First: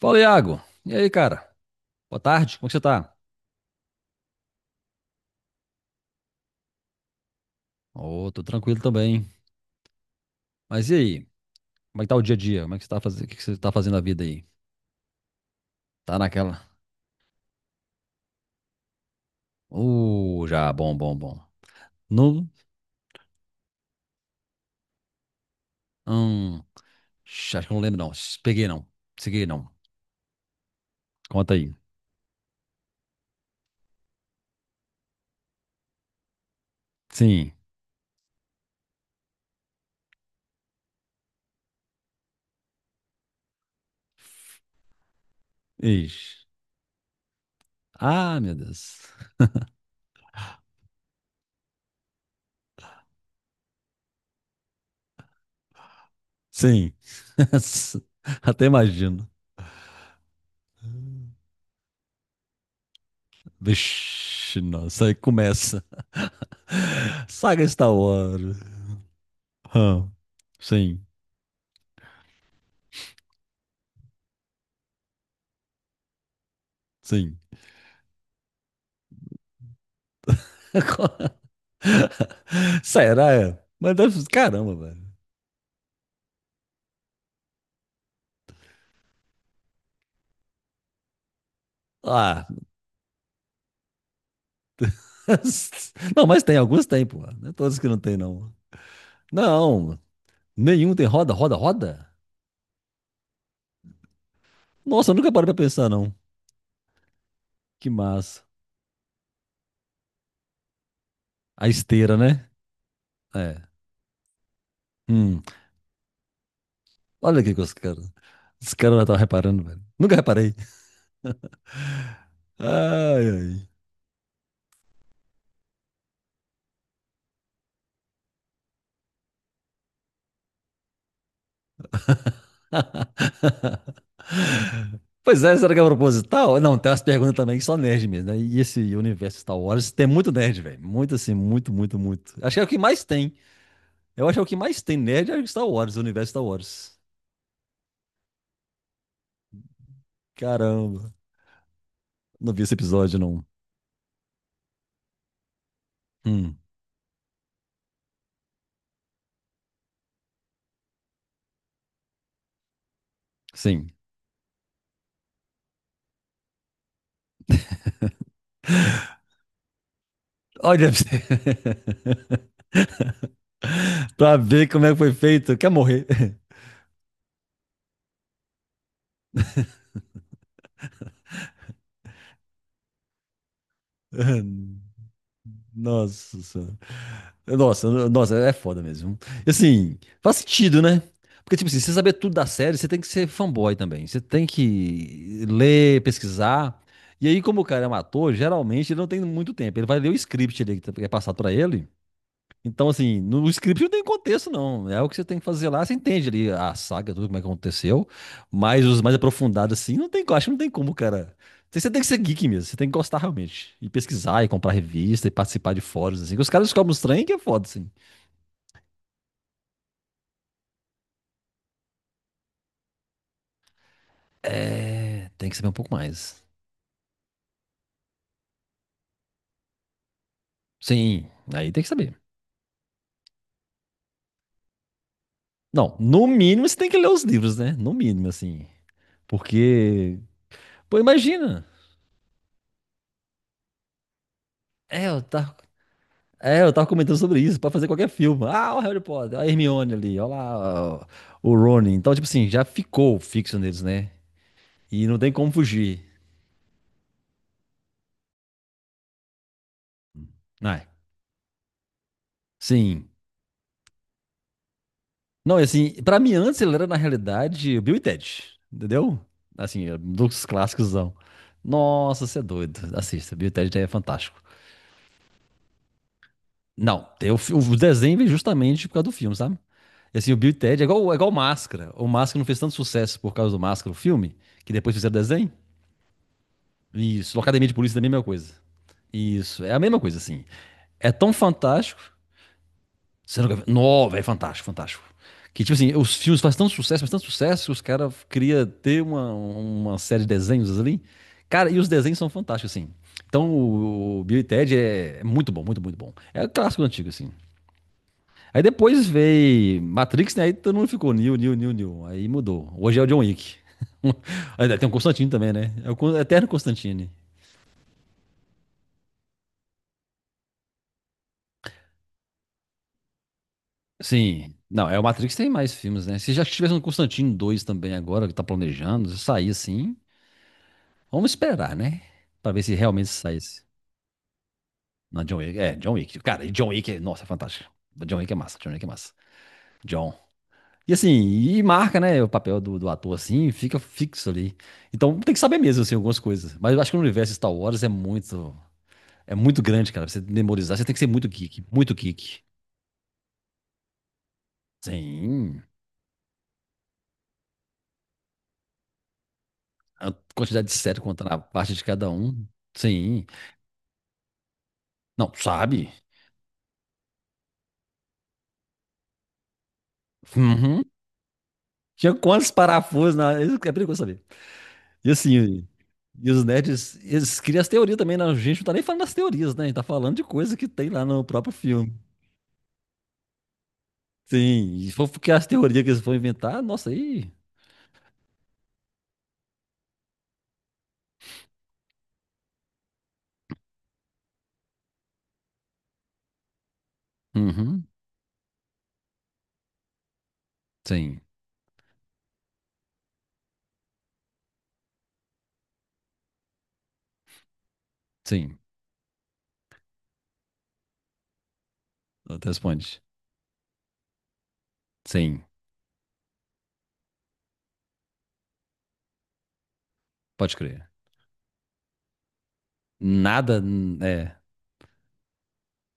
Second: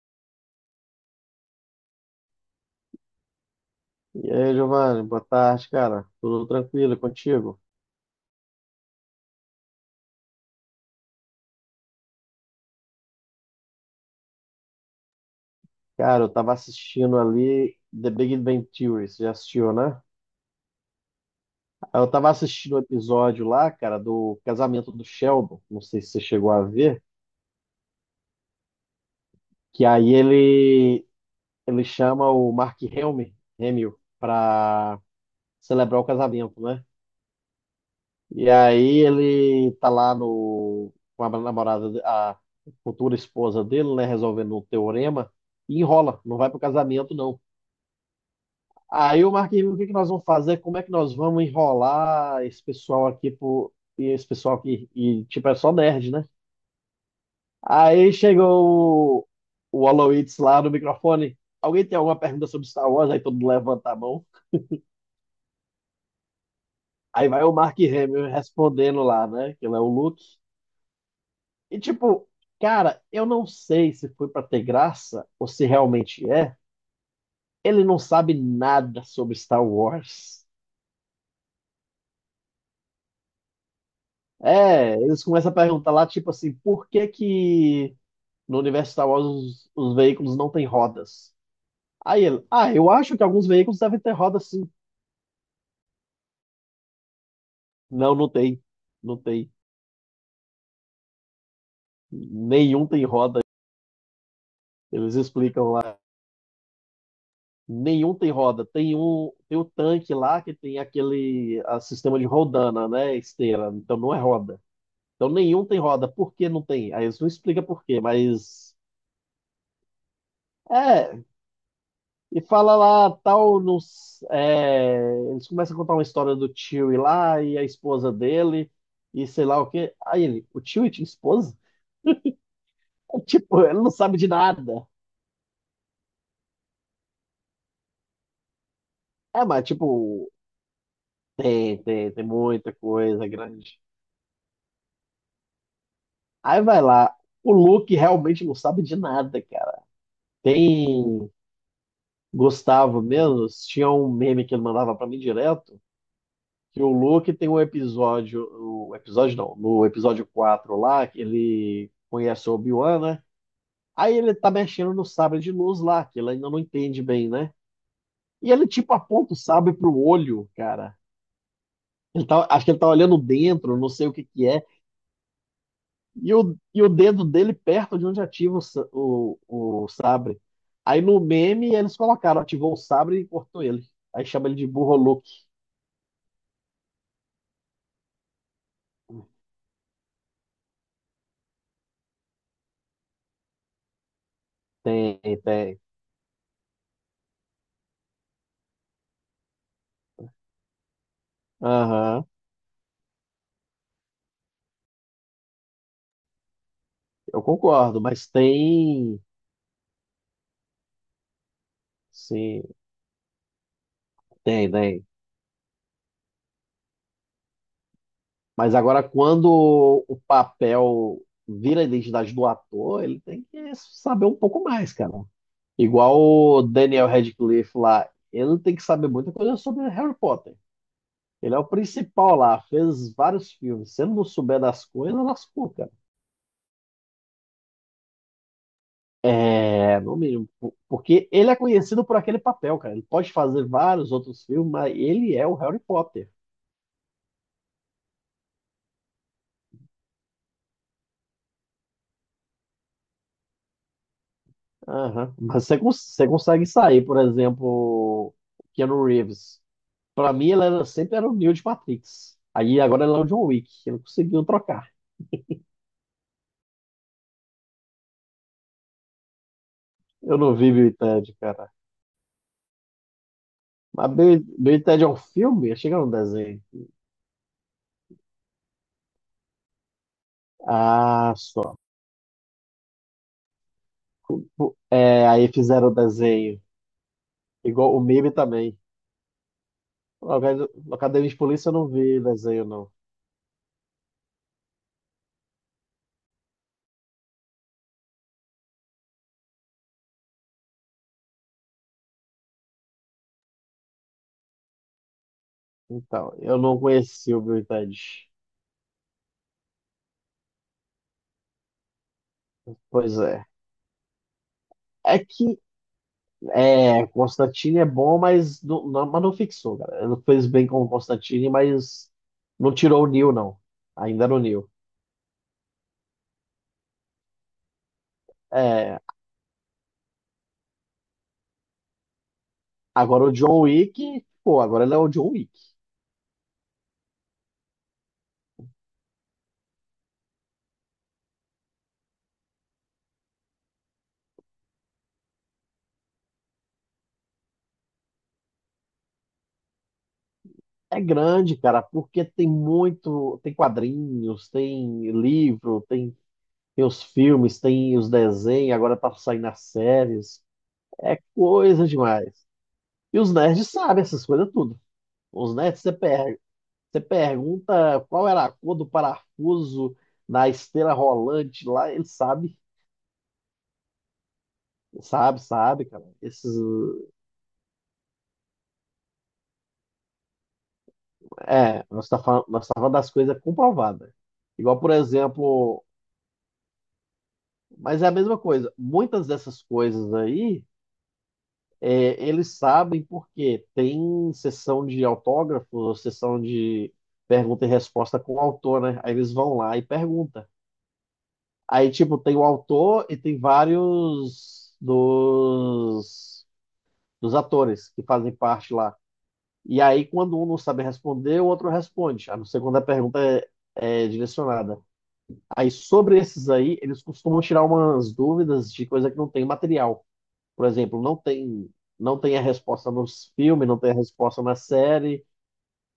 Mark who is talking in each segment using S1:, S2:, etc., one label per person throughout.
S1: Fala, Iago. E aí, cara? Boa tarde, como é que você tá?
S2: E aí, Giovanni, boa tarde, cara. Tudo tranquilo e contigo?
S1: Ô, tô tranquilo também. Mas e aí? Como é que tá o dia a dia? Como é que você tá fazendo? O que que você tá fazendo na vida aí? Tá
S2: Cara, eu tava
S1: naquela?
S2: assistindo ali The Big Bang Theory, você já assistiu, né?
S1: Já, bom, bom, bom.
S2: Aí Eu tava
S1: Não?
S2: assistindo o episódio lá, cara, do casamento do Sheldon, não sei se você chegou a
S1: Hum,
S2: ver,
S1: acho que eu não lembro, não. Sh, peguei, não. Peguei, não.
S2: que aí ele
S1: Conta aí.
S2: ele chama o Mark Hamill pra celebrar o casamento, né?
S1: Sim.
S2: E aí ele tá lá no com a namorada, a futura esposa dele, né, resolvendo um teorema e enrola,
S1: Ixi.
S2: não vai pro casamento não.
S1: Ah, meu Deus.
S2: Aí o Marquinhos, o que que nós vamos fazer? Como é que nós vamos enrolar esse pessoal aqui pro, e esse pessoal tipo é só nerd, né?
S1: Sim.
S2: Aí
S1: Até
S2: chegou o,
S1: imagino.
S2: o Aloysius lá no microfone. Alguém tem alguma pergunta sobre Star Wars? Aí todo mundo levanta a mão.
S1: Vixe, nossa, aí começa.
S2: Aí vai o
S1: Saga
S2: Mark
S1: Star
S2: Hamill
S1: Wars.
S2: respondendo lá, né? Que ele é o
S1: Hum,
S2: Luke.
S1: Sim,
S2: E tipo, cara, eu não sei se foi pra ter graça ou se realmente é.
S1: sim.
S2: Ele não sabe nada sobre Star Wars.
S1: Será? Mas caramba,
S2: É,
S1: velho.
S2: eles começam a perguntar lá, tipo assim, por que que no universo Star Wars, os veículos não têm rodas. Aí ele,
S1: Ah,
S2: ah, eu acho que alguns veículos devem ter roda sim.
S1: não, mas tem, alguns tem, pô. Não é todos que não
S2: Não,
S1: tem,
S2: não
S1: não.
S2: tem. Não tem.
S1: Não, nenhum tem roda, roda, roda?
S2: Nenhum tem roda.
S1: Nossa, eu
S2: Eles
S1: nunca parei pra
S2: explicam
S1: pensar,
S2: lá.
S1: não. Que
S2: Nenhum tem
S1: massa.
S2: roda. Tem um, tem o tanque lá que tem aquele
S1: A
S2: a,
S1: esteira,
S2: sistema de
S1: né?
S2: rodana, né?
S1: É.
S2: Esteira. Então não é roda. Então
S1: Hum.
S2: nenhum tem roda. Por que não tem? Aí eles não
S1: Olha aqui que
S2: explicam
S1: os
S2: por quê,
S1: caras. Os
S2: mas.
S1: caras estão reparando, velho. Nunca reparei.
S2: É, e fala lá, tal,
S1: Ai,
S2: eles começam a contar uma história do tio e lá, e a esposa dele, e sei lá o quê. Aí ele, o tio e tinha esposa?
S1: ai.
S2: Tipo, ele não sabe de nada.
S1: Pois é, será que é proposital? Não, tem umas perguntas também que só nerd mesmo, né? E esse universo
S2: É,
S1: Star
S2: mas
S1: Wars tem
S2: tipo,
S1: muito nerd, velho. Muito assim, muito,
S2: tem,
S1: muito,
S2: tem, tem
S1: muito. Acho que é o
S2: muita
S1: que mais
S2: coisa
S1: tem.
S2: grande.
S1: Eu acho que é o que mais tem nerd é Star Wars, o universo Star
S2: Aí vai
S1: Wars.
S2: lá, o Luke realmente não sabe de nada, cara.
S1: Caramba,
S2: Tem
S1: não vi esse
S2: Gustavo
S1: episódio, não.
S2: mesmo, tinha um meme que ele mandava pra mim direto,
S1: Hum,
S2: que o Luke tem um episódio, o episódio não, no episódio 4 lá, que ele conhece o Obi-Wan, né?
S1: sim.
S2: Aí ele tá mexendo no sabre de luz lá, que ele ainda não entende bem, né? E ele tipo aponta o sabre pro olho,
S1: Olha pra
S2: cara.
S1: você.
S2: Ele tá, acho que ele tá olhando dentro, não sei o que
S1: Pra
S2: que é.
S1: ver como é que foi feito. Quer morrer?
S2: E o dedo dele perto de onde ativa o sabre. Aí no meme eles colocaram, ativou o sabre e cortou ele. Aí chama ele de burro Luke.
S1: Nossa senhora. Nossa, nossa, é foda mesmo. E assim, faz sentido, né? Porque, tipo assim, você saber tudo da série, você tem que ser fanboy também. Você tem
S2: Tem,
S1: que
S2: tem.
S1: ler, pesquisar. E aí, como o cara é um ator, geralmente ele não tem muito tempo. Ele vai ler o script ali que é passado pra ele.
S2: Aham,
S1: Então, assim, no script não tem contexto, não. É o que você tem que fazer lá, você entende ali a saga, tudo como é
S2: eu
S1: que
S2: concordo,
S1: aconteceu.
S2: mas
S1: Mas os mais
S2: tem.
S1: aprofundados, assim, não tem, eu acho que não tem como, cara. Você tem que ser geek
S2: Sim,
S1: mesmo, você tem que gostar realmente. E pesquisar, e
S2: tem,
S1: comprar
S2: tem.
S1: revista, e participar de fóruns, assim. Que Os caras descobrem os trem que é foda, assim.
S2: Mas agora, quando o papel vira a identidade do ator, ele tem que saber um pouco mais, cara.
S1: É, tem que saber um pouco
S2: Igual
S1: mais.
S2: o Daniel Radcliffe lá, ele tem que saber muita coisa sobre Harry Potter.
S1: Sim,
S2: Ele é o
S1: aí tem que saber.
S2: principal lá, fez vários filmes. Se ele não souber das coisas, lascou, cara.
S1: Não, no mínimo você tem que ler os livros, né? No mínimo, assim.
S2: É, no
S1: Porque,
S2: mínimo.
S1: pô,
S2: Porque ele é
S1: imagina.
S2: conhecido por aquele papel, cara. Ele pode fazer vários outros filmes, mas
S1: É, eu
S2: ele é o
S1: tá.
S2: Harry Potter.
S1: É, eu tava comentando sobre isso, pra fazer qualquer filme. Ah, o Harry Potter, a Hermione ali, olha lá, ó, o Rony. Então, tipo assim, já ficou fixo neles, né? E não tem
S2: Aham.
S1: como
S2: Mas você,
S1: fugir.
S2: você consegue sair, por exemplo, Keanu Reeves. Pra mim,
S1: Não, é?
S2: sempre era o Neo de Matrix. Aí agora
S1: Sim.
S2: ele é o John Wick. Ele conseguiu trocar.
S1: Não, e assim, pra mim antes ele era, na realidade, o Bill e Ted, entendeu? Assim, é,
S2: Eu
S1: dos
S2: não vi Bill
S1: clássicos.
S2: e Ted, cara.
S1: Nossa, você é doido. Assista, Bill e Ted é
S2: Mas
S1: fantástico.
S2: Bill e Ted é um filme? Achei que chega um desenho.
S1: Não, tem o desenho veio justamente por causa do filme, sabe? E assim, o Bill e Ted é igual
S2: Ah, só.
S1: Máscara. O Máscara não fez tanto sucesso por causa do Máscara, o filme, que
S2: Pô,
S1: depois fizeram o
S2: é, aí
S1: desenho.
S2: fizeram o desenho.
S1: Isso. Academia de
S2: Igual
S1: Polícia
S2: o
S1: é a mesma
S2: meme
S1: coisa.
S2: também.
S1: Isso. É a mesma coisa,
S2: na
S1: assim.
S2: Acad- na
S1: É
S2: Academia
S1: tão
S2: de Polícia eu não
S1: fantástico.
S2: vi desenho, não.
S1: Você nunca... viu? Não, velho, fantástico, fantástico. Que, tipo assim, os filmes fazem tanto sucesso, que os caras queriam ter uma série de desenhos ali. Cara, e os desenhos são fantásticos, assim. Então, o Bill e Ted é muito bom, muito, muito bom.
S2: Então,
S1: É
S2: eu não
S1: clássico antigo, assim.
S2: conheci o Bill e Ted.
S1: Aí depois veio Matrix, né? Aí todo mundo ficou New, New, New, New. Aí mudou. Hoje é o
S2: Pois
S1: John
S2: é.
S1: Wick. Aí tem o
S2: É
S1: Constantine também,
S2: que
S1: né? É o Eterno
S2: é,
S1: Constantine.
S2: Constantine é bom, mas mas não fixou, galera. Ele fez bem com o Constantine, mas não tirou o Neo, não. Ainda no
S1: Sim.
S2: Neo.
S1: Não, é o Matrix tem mais filmes, né? Se já tivesse um Constantino 2 também agora, que tá
S2: É,
S1: planejando, se sair assim, vamos esperar, né? Pra ver se realmente
S2: agora o John
S1: saísse.
S2: Wick, pô, agora ele é o
S1: Não,
S2: John
S1: John
S2: Wick.
S1: Wick. É, John Wick. Cara, e John Wick, nossa, é fantástico. John Wick é massa, John Wick é massa. John. E assim, e marca, né, o papel do ator assim, fica fixo ali. Então tem que saber mesmo, assim, algumas coisas. Mas eu acho que o universo Star Wars é muito grande, cara. Pra você memorizar, você tem que
S2: É
S1: ser muito
S2: grande,
S1: geek,
S2: cara,
S1: muito
S2: porque
S1: geek.
S2: tem muito, tem quadrinhos, tem
S1: Sim.
S2: livro, tem, tem os filmes, tem os desenhos, agora tá saindo as
S1: A
S2: séries.
S1: quantidade de série
S2: É
S1: contando a parte de
S2: coisa
S1: cada
S2: demais.
S1: um.
S2: E
S1: Sim.
S2: os nerds sabem essas coisas tudo.
S1: Não,
S2: Os nerds você
S1: sabe?
S2: perde. Você pergunta qual era a cor do parafuso na
S1: Uhum.
S2: esteira rolante lá, ele
S1: Tinha quantos
S2: sabe,
S1: parafusos na. Isso que é perigoso saber. E
S2: sabe,
S1: assim,
S2: sabe, cara.
S1: e os nerds, eles criam as teorias também, né? A gente não tá nem falando das teorias, né? A gente tá falando de coisa que tem lá no próprio filme.
S2: Nós tá falando das coisas comprovadas.
S1: Sim,
S2: Igual,
S1: e
S2: por
S1: se for porque as teorias
S2: exemplo,
S1: que eles vão inventar, nossa, aí.
S2: mas é a mesma coisa. Muitas dessas coisas aí, é, eles sabem porque tem sessão de autógrafo, sessão de pergunta e
S1: Uhum.
S2: resposta com o autor, né? Aí eles vão lá e perguntam.
S1: Sim,
S2: Aí, tipo, tem o autor e tem vários dos atores que fazem
S1: sim.
S2: parte lá. E aí, quando um não sabe responder, o outro responde, a não
S1: Outra
S2: ser quando
S1: responde.
S2: é direcionada.
S1: Sim,
S2: Aí, sobre esses aí, eles costumam tirar umas dúvidas de coisa que não tem material.
S1: pode
S2: Por
S1: crer.
S2: exemplo, não tem a resposta nos
S1: Nada.
S2: filmes, não tem a
S1: Hum, é,
S2: resposta na série.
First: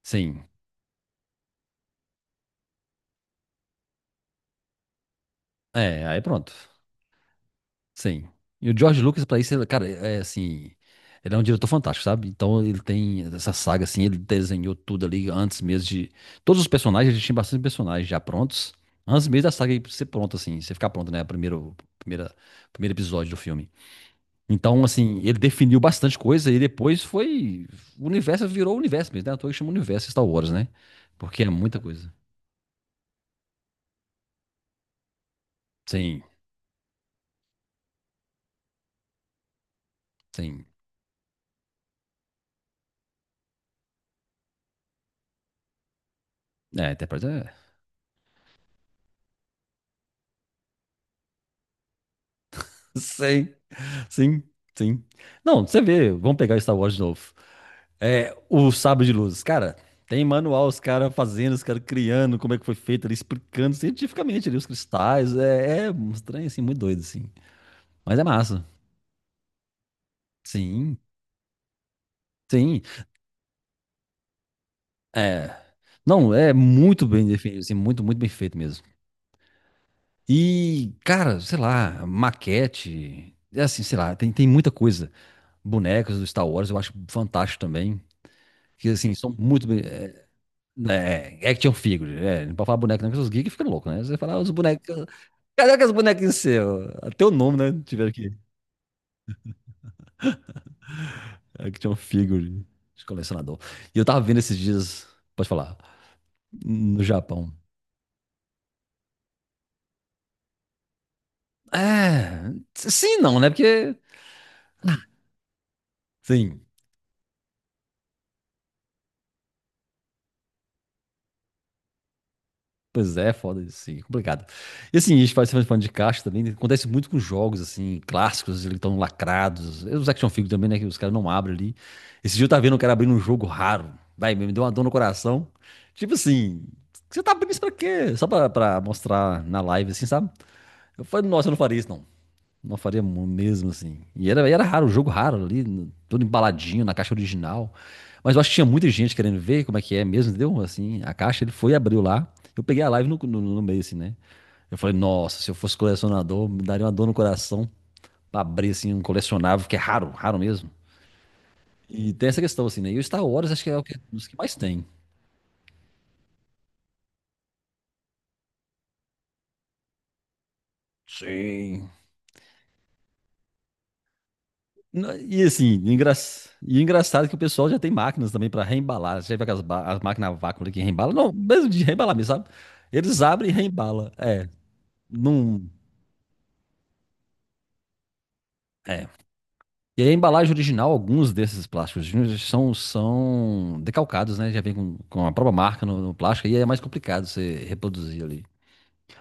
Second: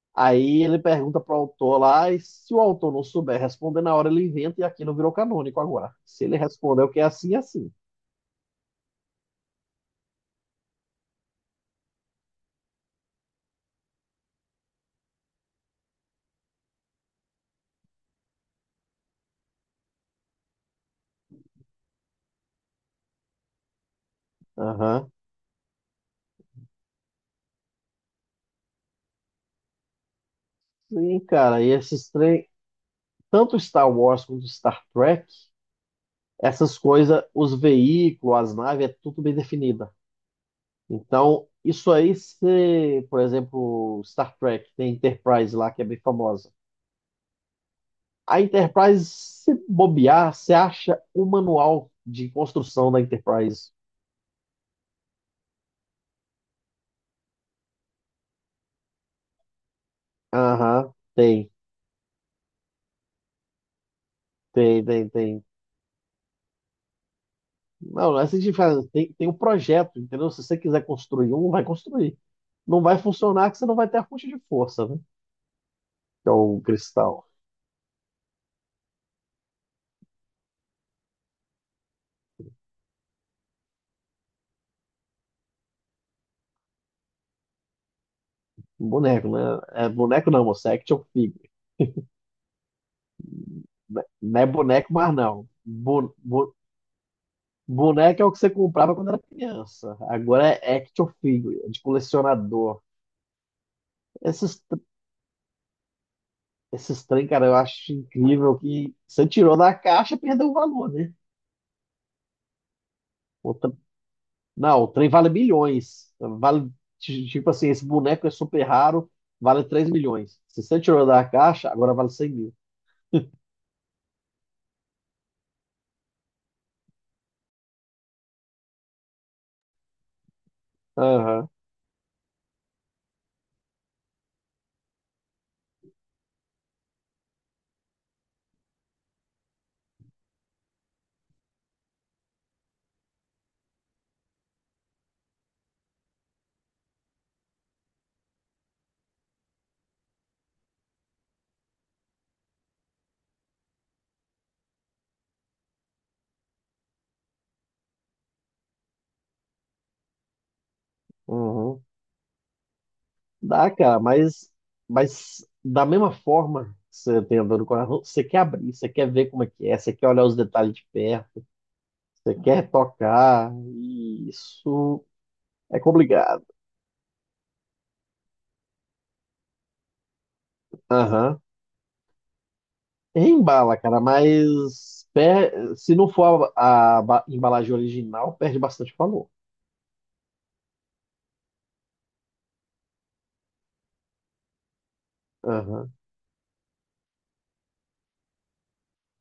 S1: sim.
S2: Aí ele pergunta para o autor lá, e se o autor não souber responder na hora, ele inventa e aquilo virou canônico agora.
S1: É, aí
S2: Se ele
S1: pronto.
S2: responder o que é assim, é assim.
S1: Sim. E o George Lucas, pra isso, ele, cara, é assim. Ele é um diretor fantástico, sabe? Então ele tem essa saga, assim, ele desenhou tudo ali antes mesmo de. Todos os personagens, ele tinha bastante personagens já prontos. Antes mesmo da saga ser pronta, assim, você ficar pronto, né? Primeiro episódio do filme. Então,
S2: Aham.
S1: assim, ele definiu bastante coisa e depois foi. O universo virou o universo mesmo, né? À toa que chama universo Star Wars, né?
S2: Sim,
S1: Porque é
S2: cara, e
S1: muita coisa.
S2: esses três, tanto Star Wars quanto Star Trek,
S1: Sim,
S2: essas coisas, os veículos, as naves, é tudo bem definida.
S1: sim.
S2: Então, isso aí, se, por exemplo, Star Trek, tem a Enterprise lá, que é bem famosa.
S1: É, até pra dizer.
S2: A Enterprise, se bobear, você acha o manual de construção da
S1: Sim.
S2: Enterprise.
S1: Sim, sim. Não, você vê, vamos pegar Star Wars de novo. É, o Sabre de Luz, cara, tem manual, os
S2: Aham,
S1: caras
S2: tem,
S1: fazendo, os caras criando, como é que foi feito ali, explicando cientificamente ali os
S2: tem, tem,
S1: cristais.
S2: tem.
S1: É, é um estranho, assim, muito doido, assim.
S2: Não,
S1: Mas
S2: não
S1: é
S2: é assim que
S1: massa.
S2: faz, tem, tem um projeto, entendeu? Se você quiser
S1: Sim,
S2: construir um, vai construir. Não
S1: sim.
S2: vai funcionar que você não vai ter a fonte de força, né?
S1: É.
S2: Que é
S1: Não, é
S2: o
S1: muito bem
S2: cristal.
S1: definido, assim, muito, muito bem feito mesmo. E, cara, sei lá, maquete, é assim, sei lá, tem, tem muita coisa. Bonecos do Star Wars eu acho fantástico também. Que, assim,
S2: Boneco,
S1: são
S2: né?
S1: muito bem.
S2: É boneco não, moça, é action
S1: É, é
S2: figure.
S1: action figure. É, não pode falar boneco, não, porque os geeks ficam loucos, né?
S2: Né-
S1: Você fala "Ah,
S2: não é
S1: os
S2: boneco,
S1: bonecos.
S2: mas não.
S1: Cadê que os bonequinhos seus? Até o nome, né? Tiveram
S2: Boneco é
S1: aqui.
S2: o que você comprava quando era criança. Agora é action figure, é de
S1: Action figure
S2: colecionador.
S1: de colecionador. E eu tava vendo esses
S2: Esses, tr-
S1: dias, pode falar, no
S2: Esses trem, cara,
S1: Japão.
S2: eu acho incrível que você tirou da caixa, perdeu o valor, né?
S1: É, sim, e não, né?
S2: O tr-
S1: Porque,
S2: não, o trem vale milhões.
S1: sim,
S2: Vale, tipo assim, esse boneco é super raro, vale 3.000.000. Se você tirou da caixa, agora vale 100.000.
S1: pois é, foda isso, sim, complicado. E assim, a gente faz falando de caixa também, né, acontece muito com jogos, assim, clássicos, eles estão lacrados. Os action figures também, né, que os caras não
S2: Aham,
S1: abrem ali. Esse dia eu tava vendo um cara abrindo um jogo raro. Vai, me deu uma dor no coração. Tipo assim, você tá abrindo isso pra quê? Só pra mostrar na live, assim, sabe? Eu falei, nossa, eu não faria isso, não. Não faria mesmo assim. E era, era raro, o jogo raro ali, todo embaladinho na caixa original. Mas eu acho que tinha muita gente querendo ver como é que é mesmo, entendeu? Assim, a caixa ele foi e abriu lá. Eu peguei a live no meio, assim, né? Eu falei, nossa, se eu fosse colecionador, me daria uma dor no coração pra abrir assim um colecionável, que é raro, raro mesmo.
S2: uhum.
S1: E tem essa questão, assim, né? E o Star Wars acho que
S2: Dá,
S1: é o que,
S2: cara,
S1: dos que mais tem.
S2: mas da mesma forma que você tem a dor no coração, você quer abrir, você quer ver como é que é, você quer olhar os detalhes de perto,
S1: Sim.
S2: você quer tocar, e isso
S1: Não, e
S2: é
S1: assim, engra...
S2: complicado.
S1: e engraçado é que o pessoal já tem máquinas também para reembalar. Você já vê aquelas as máquinas a vácuo ali que reembalam? Não,
S2: Aham.
S1: mesmo de reembalar mesmo, sabe? Eles abrem e
S2: Embala, cara,
S1: reembalam. É,
S2: mas
S1: não.
S2: se não for a embalagem original, perde bastante
S1: É.
S2: valor.
S1: E aí, a embalagem original, alguns desses plásticos são, são decalcados, né? Já vem com a própria marca
S2: Aham,
S1: no plástico, e é mais complicado você reproduzir ali.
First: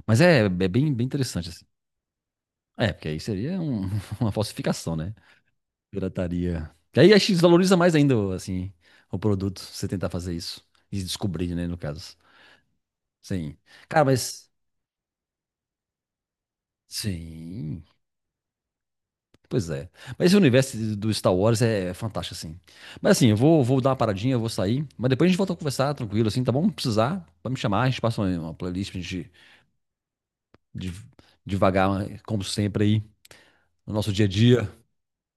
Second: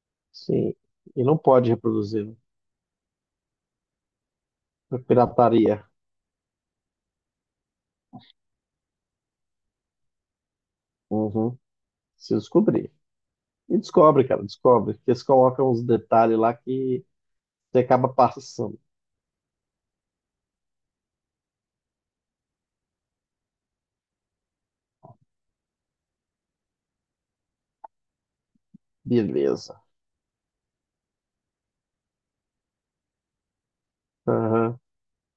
S1: Mas é, é
S2: sim.
S1: bem, bem
S2: E não
S1: interessante, assim.
S2: pode reproduzir, né?
S1: É, porque aí seria um- uma falsificação,
S2: É
S1: né?
S2: pirataria.
S1: Pirataria. E aí acho que desvaloriza mais ainda, assim, o produto, você tentar fazer isso. E descobrir,
S2: Uhum.
S1: né, no caso.
S2: Se descobrir.
S1: Sim.
S2: E
S1: Cara,
S2: descobre, cara,
S1: mas.
S2: descobre. Porque eles colocam uns detalhes lá que você
S1: Sim.
S2: acaba passando.
S1: Pois é. Mas esse universo do Star Wars é fantástico, assim. Mas assim, vou dar uma paradinha, eu vou sair. Mas depois a gente volta a conversar tranquilo, assim, tá bom? Se precisar, pode me chamar, a gente passa uma playlist pra gente
S2: Beleza.
S1: de devagar como sempre, aí, no nosso dia a dia,
S2: Aham.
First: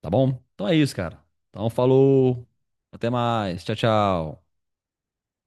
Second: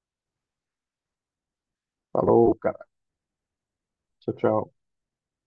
S1: tá bom? Então é isso, cara. Então falou.
S2: Falou, cara.
S1: Até mais. Tchau,
S2: Tchau,
S1: tchau.
S2: tchau.